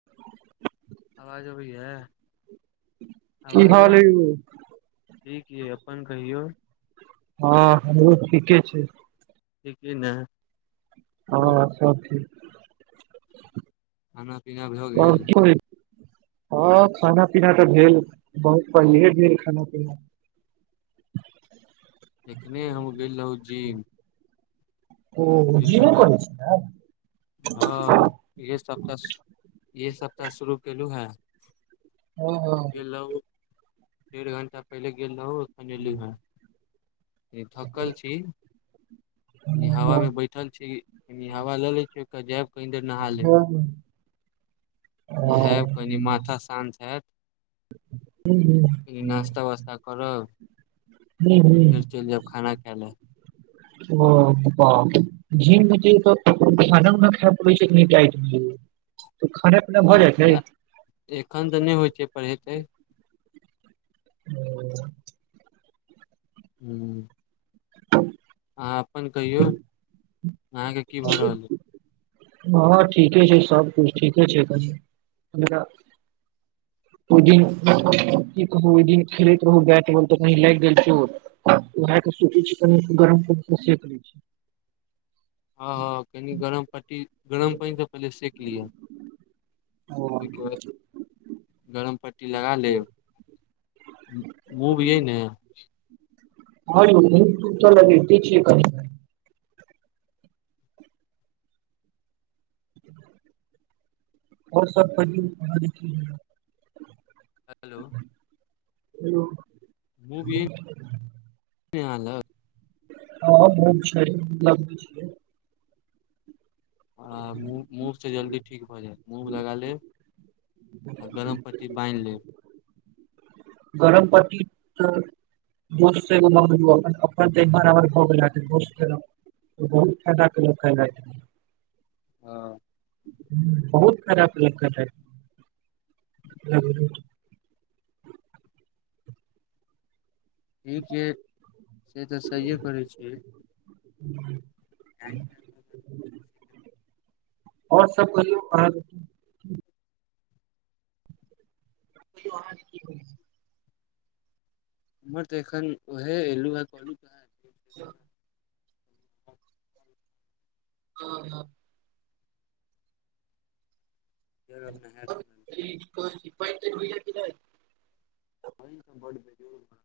[unintelligible] आवाज अबैये की आवाज हाल आबि अइ यौ ठीक ये अपन कहियौ हँ हमरो ठीके छै ठीक छी ने ह हँ सब ठीक खाना पिना आ [inaudible] हँ खाना पीना तऽ भेल बहुत पहिलेहे भेल खाना पीना एखने हम गेल रहौ जीम ओ डेढ़ जिमे घण्टा करै छियै हँ इहे सप्ताह इहे सप्ताह शुरू केलु हे हँ हँ गेल रहु डेढ़ घंटा पहिले गेल रहु अखन एली हे कनी थकल छी अनी हँ हबा मे हँ बैठल छी कनी हवा लऽ लै छी ओ जायब कनि देर नहा लेब हँ। नहायब कनि माथा शान्त हयैत हँ हँ नास्ता वास्ता करब हूँ फेर चलि जायब खाना खा लए ओ ब जी मुते खाना उाना खा पड़ै छैनी इट मिल खाना पीना भऽ जाइ अच्छा एखन तऽ नहि होइत छै पर हेतै ओ हू [unintelligible] अहाँ अपन कहियौ अहाँके की भऽ रहल अछि हँ ठीके छै सबकछु ठीके छै कनी ओहि दिन ओहि दिन खेलैत रहु बैट बॉल तऽ कनी लागि गेल चोट उहा के सोचय छिय गरम पानी से सेक दी ह हँ कनि गरम पट्टी गरम पानि त पहिले सेक लिया ओहिके बाद गरम पट्टी लगा लेब मूव ये ने हँ यो मुव तुव त लगेते छी कनि [unintelligible] ओर सब प हेलो हेलो छै अहाँ लंग हँ बहुत छै मतलब आ मुह [inaudible] मुव सँ जल्दी ठीक भऽ जायत मूँव लगा लेब आ गरम पत्ती बान्ह लेब गरम पत्ती त दोस्तसँ एगो मलहम ललेहुँ अपन त एम्हर आमहर भे गेल हायत बहुत फैदा कए लक आइ राति मे हँ बहुत फैदा केलक आइ राति मे ठीक य से तऽ सहिए कहै छीये ह टाइम प ओर सब कहियो अहाँ के की हमर तऽ एखन ओहे अय ऐलु हांय ह [inaudible] हँ हँ जब नहि होैत [inaudible] ठीक पैन तैन होई या कि नै कालिह भेलय या बारिस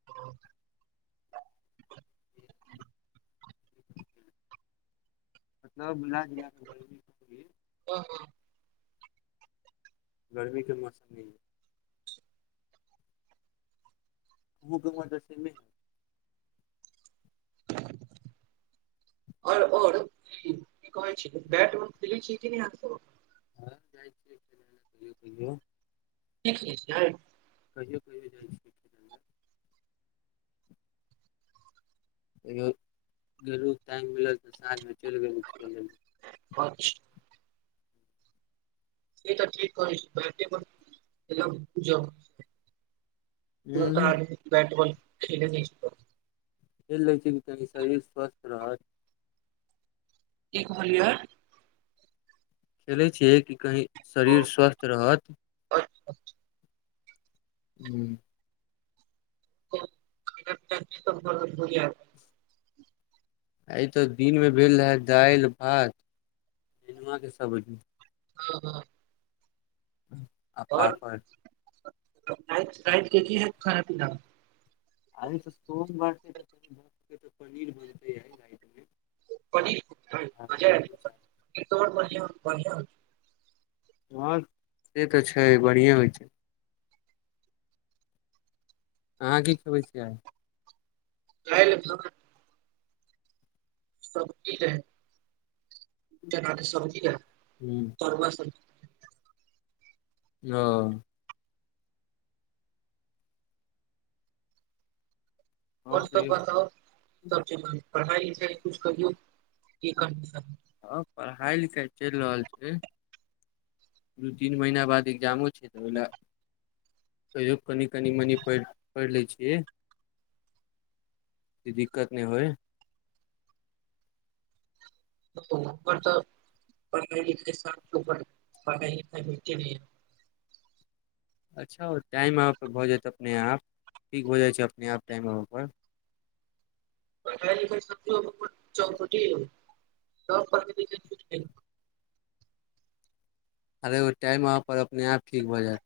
[unintelligible] रहल मतलब मिला जुला क ओ [inaudible] गर्मी के मौसमे हइ मुकमट सेमे [inaudible] [inaudible] आओर और की कहै छै बैट बाल खेले छी की नहि‌ आहाँ सभ हँ जाइ छियै कहियो कहियो नहि खेलय छियै [inaudible] कहियो कहियो जाइ छी गेलहुँ टाइग मिल त साँझ मे चलि गेलहुँ खेलय लै अच्छा ई तऽ ठीक करै छि बैट बॉल खेलब तऽ हूँ आ बैट बॉल खेल नहि जेयबै खेल लय छि जे कनि शरीर स्वस्थ रहत कि कहलिए खेलै छियै कि कहीं शरीर स्वस्थ रहत अच्छा ठीक हूँ [unintelligible] आइ तऽ दिनमे भेल रहय दाल भात नेनुआके सब्जी ह ह आ पापड़ राइत के कि हैत खाना पीना अरे तऽ सोमवार [unintelligible] तऽ पनीर बनते आइ राइत पनीर चावल [unintelligible] हँ से तऽ छै बढ़िएँ होइत छै अहाँ की खयबै छियै‌ आइ दाइल भात सब्जी रहय चनाके सब्जी रहय हूँ [unintelligible] ओ आओर सब बता सब पढ़ाइ लिखाइ करिय [unintelligible] ह पढ़ाइ लिखाइ चलि रहल छै दू तीन महीना बाद एग्जामो छै त ओहि लऽ कहियो कनि कनि मनि पढ़ि ले छियै दिक्कत नहि होय तऽ ओकर तो पढ़ाई-लिखाई त साफ चउपट भ गेल नहि अच्छा टाइम आबय पर भऽ जायत अपने आप ठीक भऽ जाइ छै अपने आप टाइम आबय पर [unintelligible] अरे ओ टाइम आबअ पर अपने आप ठीक भऽ जायत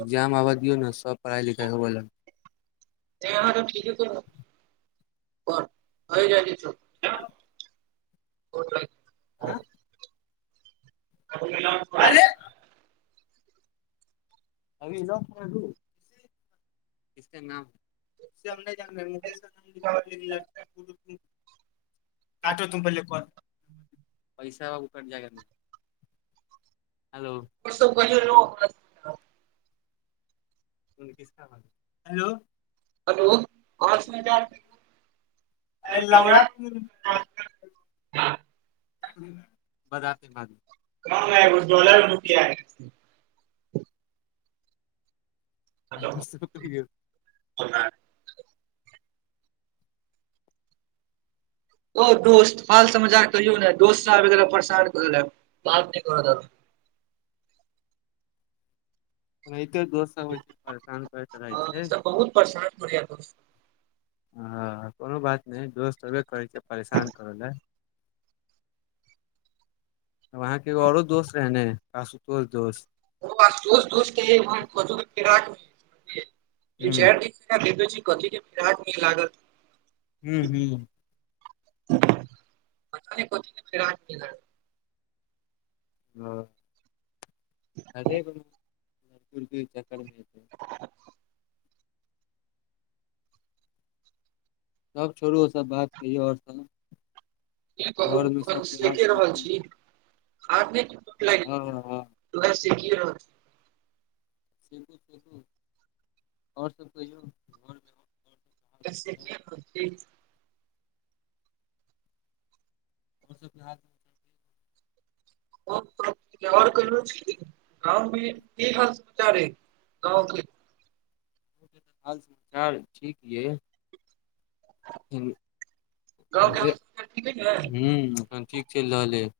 एग्जाम आबऽ दियौ ने सब पढ़ाइ लिखाइ होबऽ लागत [unintelligible] [unintelligible] [unintelligible] अरे [unintelligible] [unintelligible] [unintelligible] [unintelligible] [unintelligible] हेलो हेलो आवाज नहि जाय छै [unintelligible] [unintelligible] [unintelligible] हेलो आओर सब कहियौ [unintelligible] ओ दोस्त हाल समाचार कहियौ ने दोस्त परेशान बात करय देलक एनाहिते दोस्त सब के परेशान करैत रहै हँ ई छै सब बहुत परेशान करय यै दोस्त ह कोनो बात नहि दोस्त होबे करै छै परेशान करय लए आहाँके और दोस्त रहै न आशुतोष दोस्त [unintelligible] एकरा हूँ भेज दे छी कथी के फिराक मे लागल हू हू पता नहि कथी के फिराक मे [inaudible] हँ अे को दूर दूर चक्करमे अतै [unintelligible] तब छोड़ू उ सब बात कहियौ आओर सब की कहू घर मे से सबके ते हाल देखिए रहल समाचार छी हँ हँ लय सिख‌ए रहल छी [unintelligible] [unintelligible] आओर सब कहियौ घरमे क [unintelligible] उसब देहात ओर कहल गाँव मे की हाल समाचार है गाँव के [unintelligible] हाल समचार ठीक यै गाँव के ओहे हाल समाचार ठीक अइ ने हूंम्म अखन ठीक चलि रहल ये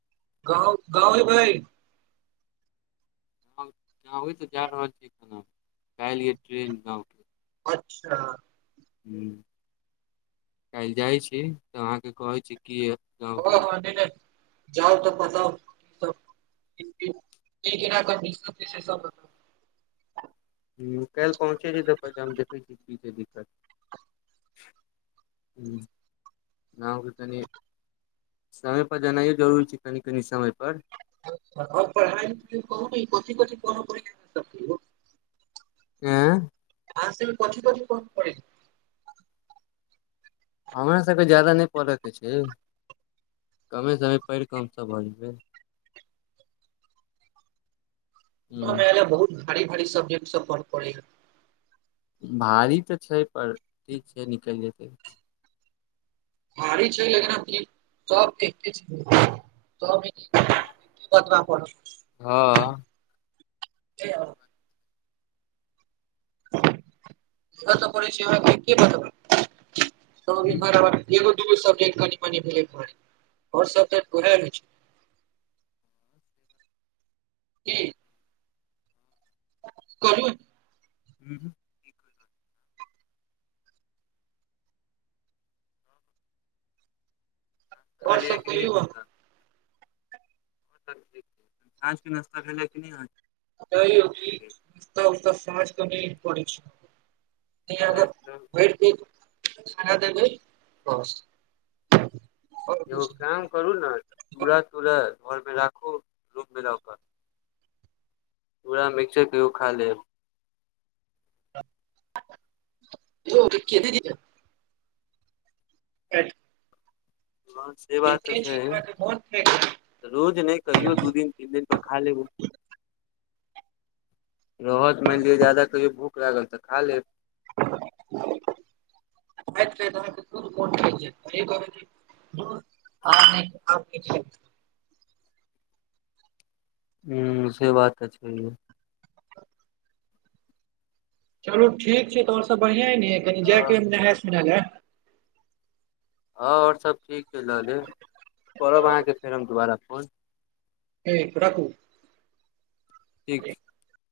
गाँव गाँव एबै हम गाँव तऽ जा रहल छियै ओना काल्हि ये ट्रेन गाँवके अच्छा हू काल्हि जाइ छी तऽ आहाँके कहै छी कि ओ हँ नहि नहि जाउ तऽ बताउ सब दिक सबता [unintelligible] ह काल्हि पहुँचे छै तऽ पहिले हम देखै छियै की छै दिक्कत हँ गाँव के तनी समय पर जेनाइयो जरुरी छै कनि कनि समय पर पढ़ाइ कथि कथित करै पड़ सब [unintelligible] ऐं आहाँ सब मे कथि कथि पढ़ पड़ै हमरा सभके जादा नहि पड़ऽके छै कमे समे पढ़ि कऽ हमसभ भऽ जेबै सुनऽ में ह एले बहुत भारी भारी सब्जेक्ट सब पढ़ पड़ैया भारी तऽ छै पर ठीक छै निकलि जेतै भारी छै लेकिन अी सब [unintelligible] कतबा ब [unintelligible] हँ तेहन [unintelligible] तऽ प छै बातदिन घ ह [unintelligible] एगो दुगो सब्जेकट कनि म मिल आओर सबजेक्ट उएह रहै छै की कहु उंहूँ और तगी सब की नहि एक कहियो घंटा [unintelligible] आजके नश्ता भेलै कि नहि अहाँके बतैयो कि तब तऽ सांझ कऽ नै परै छै इ अरे आदत तऽ भरि दिन खाना देबै बस आओर यौ एगो किछु काम नहि करु नऽ चूरा तूरा घरमे राखु रूममे ला कऽ चुरा मिक्सचर कहियो खा लेब कियौ ठीक छियै दीदी के [unintelligible] काटि [unintelligible] हँ से बात तऽ छै अहाँके मोन थाकि जायत रोज नहि कहियो दू दिन तीन दिन पर खा लेबै रहत मानि लिअ जादा कहियौ भूख लागल तऽ खा लेब [inaudible] राति के तऽ अहाँके दुगो फोन करै छी इहे कहबैन कि दुर अहाँके नहि कर के छै [unintelligible] ह्म से बात छै। है चलू, ठीक छै। तऽ आओर सभ बढ़ियाँ ने? कनी जाय के नहाय सुनाय ले। हँ, आओर सभ ठीक चलि रहल अइ। करब अहाँकेँ फेर दोबारा फोन। ठीक रखू। ठीक छै।